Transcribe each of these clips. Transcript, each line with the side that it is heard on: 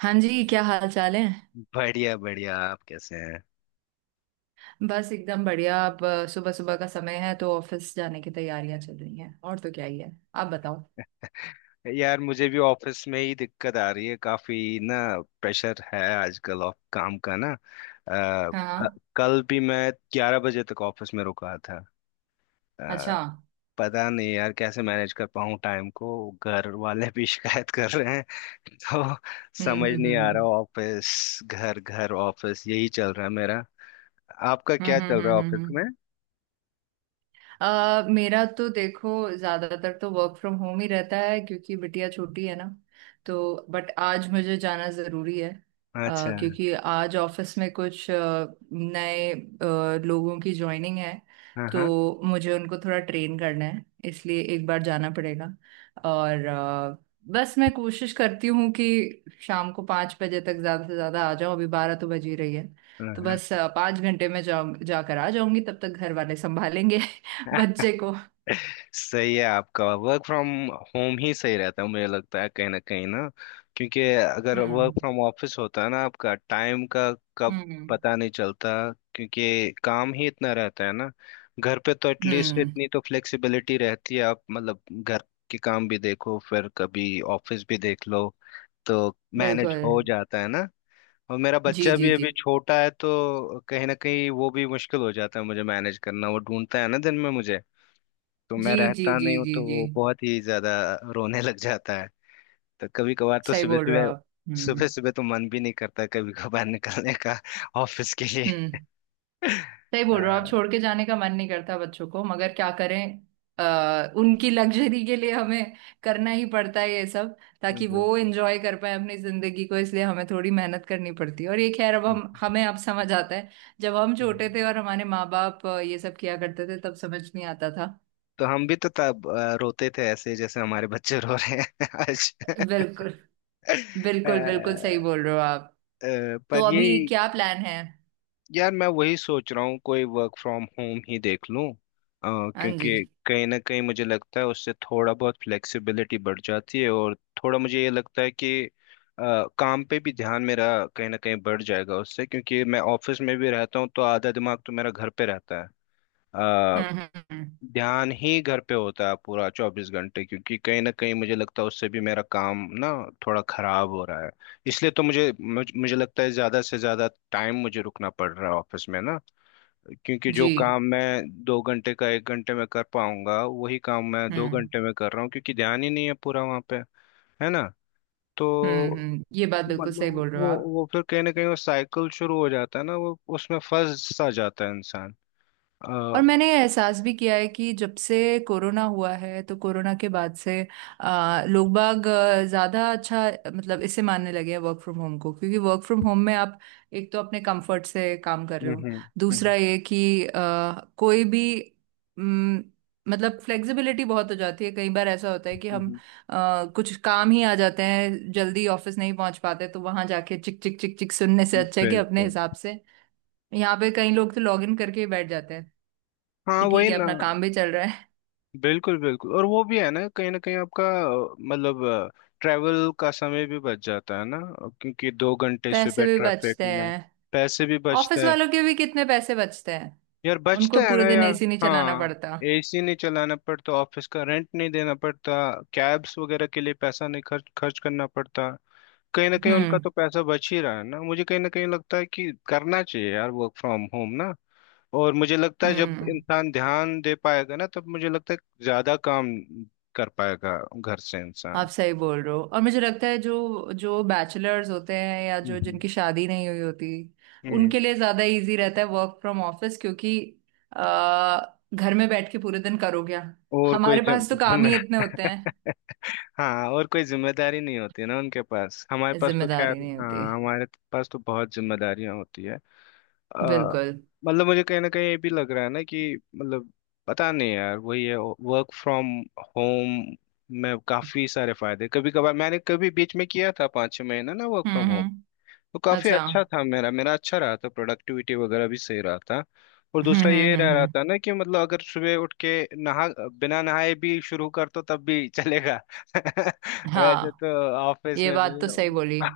right: हाँ जी, क्या हाल चाल है?
left: बढ़िया बढ़िया, आप कैसे
right: बस एकदम बढ़िया। अब सुबह सुबह का समय है तो ऑफिस जाने की तैयारियां चल रही हैं, और तो क्या ही है, आप बताओ।
left: हैं? यार, मुझे भी ऑफिस में ही दिक्कत आ रही है काफी ना। प्रेशर है आजकल ऑफ काम का ना।
right: हाँ
left: क-
right: हाँ।
left: कल भी मैं 11 बजे तक ऑफिस में रुका था। अ,
right: अच्छा।
left: पता नहीं यार कैसे मैनेज कर पाऊँ टाइम को। घर वाले भी शिकायत कर रहे हैं तो
right: हम्म
left: समझ
right: हम्म
left: नहीं आ रहा।
right: हम्म
left: ऑफिस घर, घर ऑफिस, यही चल रहा है मेरा। आपका क्या चल रहा है ऑफिस
right: हम्म।
left: में?
right: मेरा तो देखो, ज्यादातर तो वर्क फ्रॉम होम ही रहता है क्योंकि बिटिया छोटी है ना। तो बट आज मुझे जाना जरूरी है,
left: अच्छा।
right: क्योंकि आज ऑफिस में कुछ नए लोगों की ज्वाइनिंग है।
left: हाँ हाँ।
right: तो मुझे उनको थोड़ा ट्रेन करना है, इसलिए एक बार जाना पड़ेगा। और बस मैं कोशिश करती हूँ कि शाम को 5 बजे तक ज्यादा से ज्यादा आ जाऊँ, अभी 12 तो बज ही रही है।
left: हाँ
right: तो
left: हाँ।
right: बस 5 घंटे में जाऊं, जाकर आ जाऊंगी, तब तक घर वाले संभालेंगे बच्चे को।
left: सही है, आपका वर्क फ्रॉम होम ही सही रहता है मुझे लगता है, कहीं ना कहीं ना। क्योंकि अगर वर्क
right: हम्म
left: फ्रॉम ऑफिस होता है ना, आपका टाइम का कब
right: हम्म
left: पता नहीं चलता, क्योंकि काम ही इतना रहता है ना। घर पे तो एटलीस्ट
right: हम्म।
left: इतनी तो फ्लेक्सिबिलिटी रहती है, आप मतलब घर के काम भी देखो फिर कभी ऑफिस भी देख लो, तो मैनेज
right: बिल्कुल।
left: हो जाता है ना। और मेरा
right: जी
left: बच्चा
right: जी
left: भी अभी
right: जी
left: छोटा है, तो कहीं ना कहीं वो भी मुश्किल हो जाता है मुझे मैनेज करना। वो ढूंढता है ना दिन में मुझे, तो मैं
right: जी जी
left: रहता
right: जी
left: नहीं हूँ
right: जी
left: तो
right: जी।
left: वो बहुत ही ज्यादा रोने लग जाता है। तो कभी कभार तो
right: सही
left: सुबह
right: बोल रहे हो
left: सुबह,
right: आप।
left: सुबह सुबह तो मन भी नहीं करता कभी कभार निकलने का ऑफिस के लिए।
right: हम्म। सही
left: अ,
right: बोल रहे हो आप, छोड़ के जाने का मन नहीं करता बच्चों को, मगर क्या करें। उनकी लग्जरी के लिए हमें करना ही पड़ता है ये सब, ताकि वो
left: बिल्कुल।
right: एंजॉय कर पाए अपनी जिंदगी को, इसलिए हमें थोड़ी मेहनत करनी पड़ती है। और ये खैर अब हम हमें अब समझ आता है। जब हम छोटे थे और हमारे माँ बाप ये सब किया करते थे, तब समझ नहीं आता था।
left: तो हम भी तो तब रोते थे ऐसे जैसे हमारे बच्चे रो रहे हैं आज।
right: बिल्कुल
left: अ,
right: बिल्कुल बिल्कुल, सही बोल रहे हो आप। तो
left: पर ये,
right: अभी क्या प्लान है?
left: यार मैं वही सोच रहा हूँ कोई वर्क फ्रॉम होम ही देख लूँ।
right: हाँ जी।
left: क्योंकि कहीं ना कहीं मुझे लगता है उससे थोड़ा बहुत फ्लेक्सिबिलिटी बढ़ जाती है, और थोड़ा मुझे ये लगता है कि अ, काम पे भी ध्यान मेरा कहीं ना कहीं बढ़ जाएगा उससे। क्योंकि मैं ऑफिस में भी रहता हूँ तो आधा दिमाग तो मेरा घर पे रहता है। अ,
right: हम्म।
left: ध्यान ही घर पे होता है पूरा 24 घंटे, क्योंकि कहीं ना कहीं मुझे लगता है उससे भी मेरा काम ना थोड़ा खराब हो रहा है। इसलिए तो मुझे मुझे, मुझे लगता है ज्यादा से ज्यादा टाइम मुझे रुकना पड़ रहा है ऑफिस में ना। क्योंकि जो
right: जी।
left: काम मैं 2 घंटे का 1 घंटे में कर पाऊंगा, वही काम मैं दो
right: हम्म
left: घंटे में कर रहा हूँ, क्योंकि ध्यान ही नहीं है पूरा वहां पे। है ना? तो
right: हम्म। ये बात बिल्कुल सही
left: मतलब
right: बोल रहे हो
left: वो
right: आप।
left: वो फिर कहीं ना कहीं वो साइकिल शुरू हो जाता है ना, वो उसमें फंस सा जाता है इंसान। अ,
right: और
left: हम्म
right: मैंने ये एहसास भी किया है कि जब से कोरोना हुआ है तो कोरोना के बाद से लोग बाग ज़्यादा अच्छा, मतलब इसे मानने लगे हैं वर्क फ्रॉम होम को, क्योंकि वर्क फ्रॉम होम में आप एक तो अपने कंफर्ट से काम कर रहे
left: हम्म
right: हो,
left: हम्म,
right: दूसरा ये कि कोई भी अम, मतलब फ्लेक्सिबिलिटी बहुत हो जाती है। कई बार ऐसा होता है कि
left: हम्म,
right: हम
left: हम्म।
right: कुछ काम ही आ जाते हैं, जल्दी ऑफिस नहीं पहुंच पाते, तो वहां जाके चिक चिक चिक चिक सुनने से अच्छा है कि अपने
left: बिल्कुल।
right: हिसाब से यहाँ पे कई लोग तो लॉग इन करके ही बैठ जाते हैं
left: हाँ
right: कि ठीक
left: वही
right: है,
left: ना।
right: अपना काम भी चल रहा है।
left: बिल्कुल बिल्कुल। और वो भी है ना, कहीं ना कहीं आपका मतलब ट्रैवल का समय भी बच जाता है ना, क्योंकि 2 घंटे
right: पैसे
left: सुबह
right: भी
left: ट्रैफिक
right: बचते
left: में।
right: हैं,
left: पैसे भी बचते
right: ऑफिस
left: हैं,
right: वालों के भी कितने पैसे बचते हैं,
left: यार बचता
right: उनको
left: है
right: पूरे
left: ना
right: दिन
left: यार।
right: एसी नहीं चलाना
left: हाँ।
right: पड़ता।
left: एसी नहीं चलाना पड़ता, ऑफिस का रेंट नहीं देना पड़ता, कैब्स वगैरह के लिए पैसा नहीं खर्च खर्च करना पड़ता। कहीं ना कहीं उनका
right: हम्म
left: तो पैसा बच ही रहा है ना। मुझे कहीं ना कहीं लगता है कि करना चाहिए यार वर्क फ्रॉम होम ना। और मुझे लगता है जब
right: हम्म।
left: इंसान ध्यान दे पाएगा ना, तब मुझे लगता है ज्यादा काम कर पाएगा घर से
right: आप
left: इंसान।
right: सही बोल रहे हो। और मुझे लगता है जो जो बैचलर्स होते हैं या जो
left: हम्म
right: जिनकी शादी नहीं हुई होती,
left: हम्म।
right: उनके लिए ज्यादा इजी रहता है वर्क फ्रॉम ऑफिस, क्योंकि घर में बैठ के पूरे दिन करो क्या,
left: और कोई
right: हमारे
left: जम,
right: पास तो काम
left: जम
right: ही इतने होते हैं।
left: हाँ, और कोई जिम्मेदारी नहीं होती है ना उनके पास, हमारे पास तो
right: जिम्मेदारी
left: खैर
right: नहीं
left: हाँ,
right: होती।
left: हमारे पास तो बहुत जिम्मेदारियां होती है। अ,
right: बिल्कुल।
left: मतलब मुझे कहीं ना कहीं ये भी लग रहा है ना कि मतलब पता नहीं यार, वही है वर्क फ्रॉम होम में काफी सारे फायदे। कभी कभार मैंने कभी बीच में किया था 5-6 महीना ना वर्क फ्रॉम होम,
right: हम्म।
left: तो काफी
right: अच्छा।
left: अच्छा था। मेरा मेरा अच्छा रहा था, प्रोडक्टिविटी वगैरह भी सही रहा था। और दूसरा ये रह रहा
right: हम्म।
left: था ना कि मतलब अगर सुबह उठ के नहा, बिना नहाए भी शुरू कर तो तब भी चलेगा। वैसे
right: हाँ।
left: तो ऑफिस
right: ये
left: में
right: बात तो सही बोली,
left: भी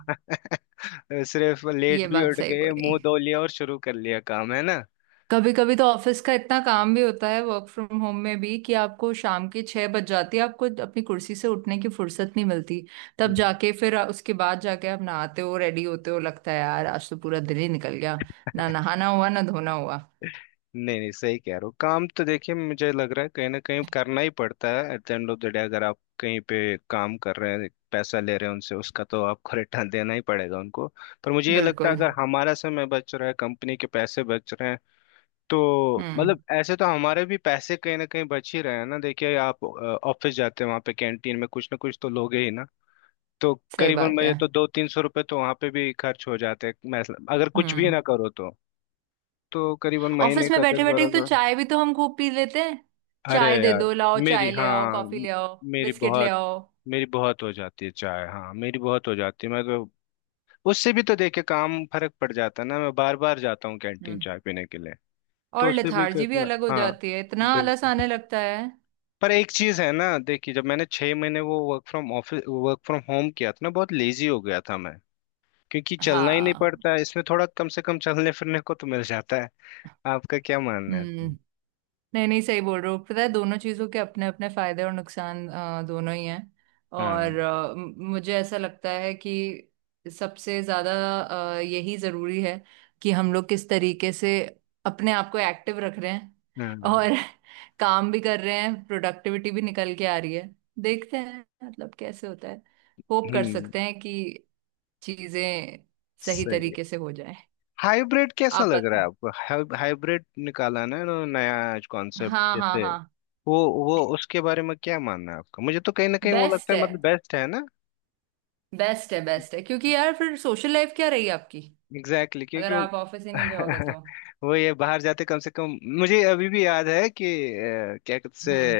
left: सिर्फ लेट
right: ये
left: भी
right: बात
left: उठ
right: सही
left: गए,
right: बोली।
left: मुंह धो लिया और शुरू कर लिया काम। है
right: कभी कभी तो ऑफिस का इतना काम भी होता है वर्क फ्रॉम होम में भी, कि आपको शाम के 6 बज जाती है, आपको अपनी कुर्सी से उठने की फुर्सत नहीं मिलती। तब
left: ना?
right: जाके फिर उसके बाद जाके आप नहाते हो, रेडी होते हो, लगता है यार आज तो पूरा दिन ही निकल गया, ना नहाना हुआ, ना धोना हुआ।
left: नहीं नहीं सही कह रहे हो। काम तो देखिए मुझे लग रहा है कहीं ना कहीं करना ही पड़ता है, at the end of the day, अगर आप कहीं पे काम कर रहे हैं पैसा ले रहे हैं उनसे, उसका तो आपको रिटर्न देना ही पड़ेगा उनको। पर मुझे ये लगता है
right: बिल्कुल।
left: अगर हमारा समय बच रहा है, कंपनी के पैसे बच रहे हैं, तो
right: हम्म।
left: मतलब ऐसे तो हमारे भी पैसे कहीं ना कहीं बच ही रहे हैं ना। देखिए आप ऑफिस जाते हैं वहाँ पे कैंटीन में कुछ ना कुछ तो लोगे ही ना। तो
right: सही
left: करीबन
right: बात है।
left: मुझे तो 200-300 रुपये तो वहाँ पे भी खर्च हो जाते हैं, मैं अगर कुछ भी ना
right: हम्म।
left: करो तो। तो करीबन महीने
right: ऑफिस में
left: का दस
right: बैठे बैठे
left: बारह
right: तो चाय भी तो हम खूब पी लेते हैं।
left: अरे
right: चाय दे
left: यार,
right: दो, लाओ
left: मेरी
right: चाय ले आओ,
left: हाँ
right: कॉफी
left: म-
right: ले आओ,
left: मेरी
right: बिस्किट ले
left: बहुत
right: आओ।
left: मेरी बहुत हो जाती है चाय। हाँ, मेरी बहुत हो जाती है, मैं तो उससे भी तो देखे काम फर्क पड़ जाता है ना। मैं बार बार जाता हूँ कैंटीन
right: हम्म।
left: चाय पीने के लिए, तो
right: और
left: उससे भी
right: लेथार्जी भी
left: कितना।
right: अलग हो
left: हाँ,
right: जाती है, इतना आलस
left: बिल्कुल।
right: आने लगता है।
left: पर एक चीज है ना, देखिए जब मैंने 6 महीने वो वर्क फ्रॉम होम किया था ना, बहुत लेजी हो गया था मैं। क्योंकि चलना ही नहीं
right: हाँ।
left: पड़ता है इसमें, थोड़ा कम से कम चलने फिरने को तो मिल जाता है। आपका क्या मानना है?
right: हम्म। नहीं नहीं, सही बोल रहे हो, पता है दोनों चीजों के अपने अपने फायदे और नुकसान दोनों ही हैं।
left: हाँ
right: और मुझे ऐसा लगता है कि सबसे ज्यादा यही जरूरी है, कि हम लोग किस तरीके से अपने आप को एक्टिव रख रहे हैं
left: हाँ हाँ,
right: और काम भी कर रहे हैं, प्रोडक्टिविटी भी निकल के आ रही है। देखते हैं मतलब कैसे होता है, होप कर
left: हम्म।
right: सकते हैं कि चीजें सही
left: सही।
right: तरीके से हो जाए।
left: हाइब्रिड कैसा
right: आप
left: लग रहा है
right: बता।
left: आपको? हाइब्रिड निकाला ना इन्होंने नया कॉन्सेप्ट।
right: हाँ हाँ
left: जैसे
right: हाँ।
left: वो वो उसके बारे में क्या मानना है आपका? मुझे तो कहीं ना कहीं वो
right: बेस्ट
left: लगता है
right: है,
left: मतलब बेस्ट है ना।
right: बेस्ट है बेस्ट है, क्योंकि यार फिर सोशल लाइफ क्या रही आपकी,
left: एग्जैक्टली exactly, क्योंकि
right: अगर
left: वो
right: आप ऑफिस ही नहीं जाओगे तो।
left: वो ये बाहर जाते कम से कम। मुझे अभी भी याद है कि अ, क्या कहते से
right: हम्म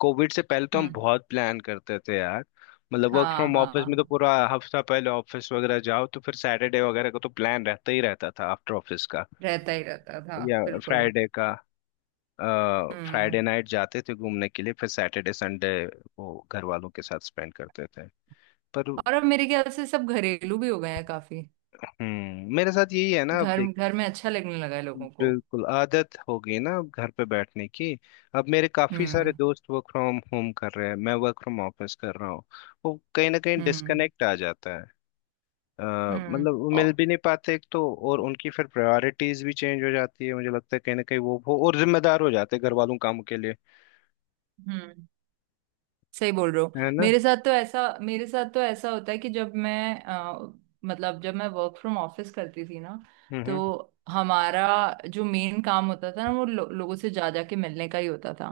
left: कोविड से पहले तो हम
right: हम्म।
left: बहुत प्लान करते थे यार। मतलब वर्क
right: हाँ
left: फ्रॉम ऑफिस में
right: हाँ,
left: तो पूरा हफ्ता पहले ऑफिस वगैरह जाओ तो फिर सैटरडे वगैरह का तो प्लान रहता ही रहता था आफ्टर ऑफिस का,
right: रहता ही रहता था,
left: या
right: बिल्कुल।
left: फ्राइडे का।
right: हम्म।
left: फ्राइडे नाइट जाते थे घूमने के लिए, फिर सैटरडे संडे वो घर वालों के साथ स्पेंड करते थे। पर
right: और अब मेरे ख्याल से सब घरेलू भी हो गए हैं काफी।
left: हम्म, मेरे साथ यही है ना, अब
right: घर
left: देख,
right: घर में अच्छा लगने लगा है लोगों को।
left: बिल्कुल आदत हो गई ना अब घर पे बैठने की। अब मेरे काफी सारे
right: हम्म
left: दोस्त वर्क फ्रॉम होम कर रहे हैं, मैं वर्क फ्रॉम ऑफिस कर रहा हूँ, वो कहीं ना कहीं
right: हम्म
left: डिस्कनेक्ट आ जाता है। अ,
right: हम्म।
left: मतलब वो मिल भी नहीं पाते एक तो, और उनकी फिर प्रायोरिटीज भी चेंज हो जाती है। मुझे लगता है कहीं ना कहीं वो और जिम्मेदार हो जाते हैं घर वालों कामों के लिए।
right: हम्म। सही बोल रहे हो।
left: है ना?
right: मेरे साथ तो ऐसा, मेरे साथ तो ऐसा होता है कि जब मैं मतलब जब मैं वर्क फ्रॉम ऑफिस करती थी ना,
left: हम्म।
right: तो हमारा जो मेन काम होता था ना, वो लोगों से जा जा के मिलने का ही होता था।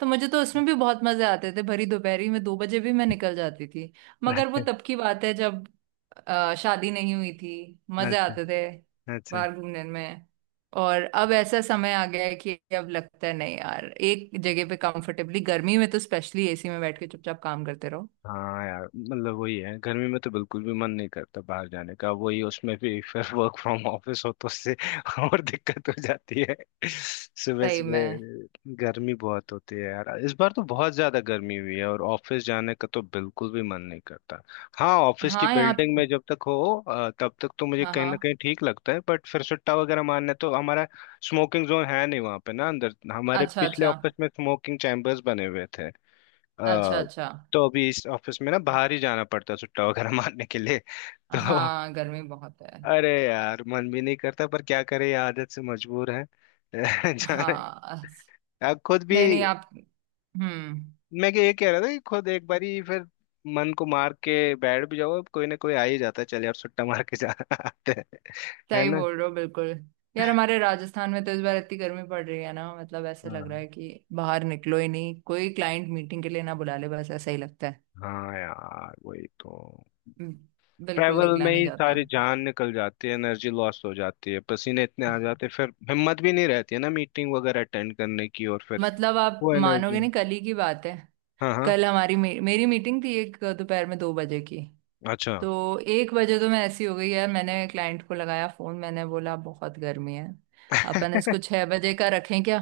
right: तो मुझे तो उसमें भी बहुत मजे आते थे, भरी दोपहरी में 2 बजे भी मैं निकल जाती थी। मगर वो
left: अच्छा
right: तब की बात है, जब शादी नहीं हुई थी, मजे
left: अच्छा
right: आते थे
left: अच्छा।
right: बाहर घूमने में। और अब ऐसा समय आ गया है कि अब लगता है नहीं यार, एक जगह पे कंफर्टेबली गर्मी में तो स्पेशली एसी में बैठ के चुपचाप काम करते रहो।
left: हाँ यार, मतलब वही है, गर्मी में तो बिल्कुल भी मन नहीं करता बाहर जाने का, वही उसमें भी फिर वर्क फ्रॉम ऑफिस हो तो उससे और दिक्कत हो जाती है। सुबह
right: सही में।
left: सुबह गर्मी बहुत होती है यार, इस बार तो बहुत ज्यादा गर्मी हुई है, और ऑफिस जाने का तो बिल्कुल भी मन नहीं करता। हाँ, ऑफिस की
right: हाँ
left: बिल्डिंग में जब तक हो तब तक तो मुझे
right: हाँ
left: कहीं ना
right: हाँ।
left: कहीं ठीक लगता है, बट फिर सुट्टा वगैरह मारने तो हमारा स्मोकिंग जोन है नहीं वहाँ पे ना। अंदर हमारे
right: अच्छा
left: पिछले
right: अच्छा।
left: ऑफिस में स्मोकिंग चैम्बर्स बने हुए थे।
right: अच्छा
left: अ,
right: अच्छा।
left: तो अभी इस ऑफिस में ना बाहर ही जाना पड़ता है सुट्टा वगैरह मारने के लिए तो।
right: हाँ गर्मी बहुत है।
left: अरे यार, मन भी नहीं करता पर क्या करे, ये आदत से मजबूर है जाना।
right: हाँ।
left: अब खुद भी,
right: नहीं नहीं, आप। हम्म।
left: मैं ये कह रहा था कि खुद एक बारी फिर मन को मार के बैठ भी जाओ, अब कोई ना कोई आ ही जाता है, चल यार सुट्टा मार के जा आते हैं। है
right: सही
left: ना?
right: बोल रहे हो बिल्कुल। यार हमारे राजस्थान में तो इस बार इतनी गर्मी पड़ रही है ना, मतलब ऐसा लग
left: हाँ।
right: रहा है कि बाहर निकलो ही नहीं, कोई क्लाइंट मीटिंग के लिए ना बुला ले, बस ऐसा ही लगता है।
left: हाँ यार वही तो।
right: हम्म। बिल्कुल
left: ट्रैवल
right: निकला
left: में
right: नहीं
left: ही
right: जाता।
left: सारी जान निकल जाती है, एनर्जी लॉस हो जाती है, पसीने इतने आ जाते हैं, फिर हिम्मत भी नहीं रहती है ना मीटिंग वगैरह अटेंड करने की, और फिर
right: मतलब आप
left: वो
right: मानोगे
left: एनर्जी।
right: नहीं, कल ही की बात है,
left: हाँ हाँ।
right: कल हमारी मेरी मीटिंग थी एक दोपहर में 2 बजे की।
left: अच्छा।
right: तो 1 बजे तो मैं ऐसी हो गई यार, मैंने क्लाइंट को लगाया फोन, मैंने बोला बहुत गर्मी है, अपन इसको 6 बजे का रखें क्या।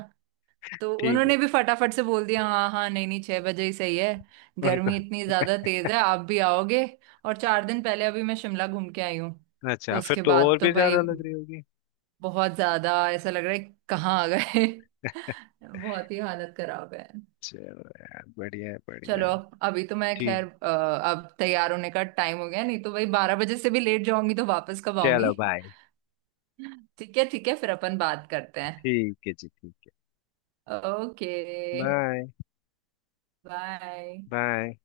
right: तो
left: ठीक है।
right: उन्होंने भी फटाफट से बोल दिया हाँ हाँ नहीं नहीं, 6 बजे ही सही है,
left: उनका।
right: गर्मी इतनी ज्यादा तेज है, आप भी आओगे। और 4 दिन पहले अभी मैं शिमला घूम के आई हूँ, तो
left: अच्छा, फिर
right: उसके
left: तो
right: बाद
left: और
right: तो
left: भी
right: भाई
left: ज्यादा लग रही होगी।
right: बहुत ज्यादा ऐसा लग रहा है, कहाँ आ गए। बहुत ही हालत खराब है।
left: चलो यार, बढ़िया है बढ़िया
right: चलो,
left: है।
right: अभी तो मैं
left: ठीक।
right: खैर अब तैयार होने का टाइम हो गया, नहीं तो भाई 12 बजे से भी लेट जाऊंगी, तो वापस कब
left: चलो
right: आऊंगी।
left: बाय।
right: ठीक है ठीक है, फिर अपन बात करते हैं।
left: ठीक है जी, ठीक है।
right: ओके।
left: बाय।
right: बाय।
left: बाय।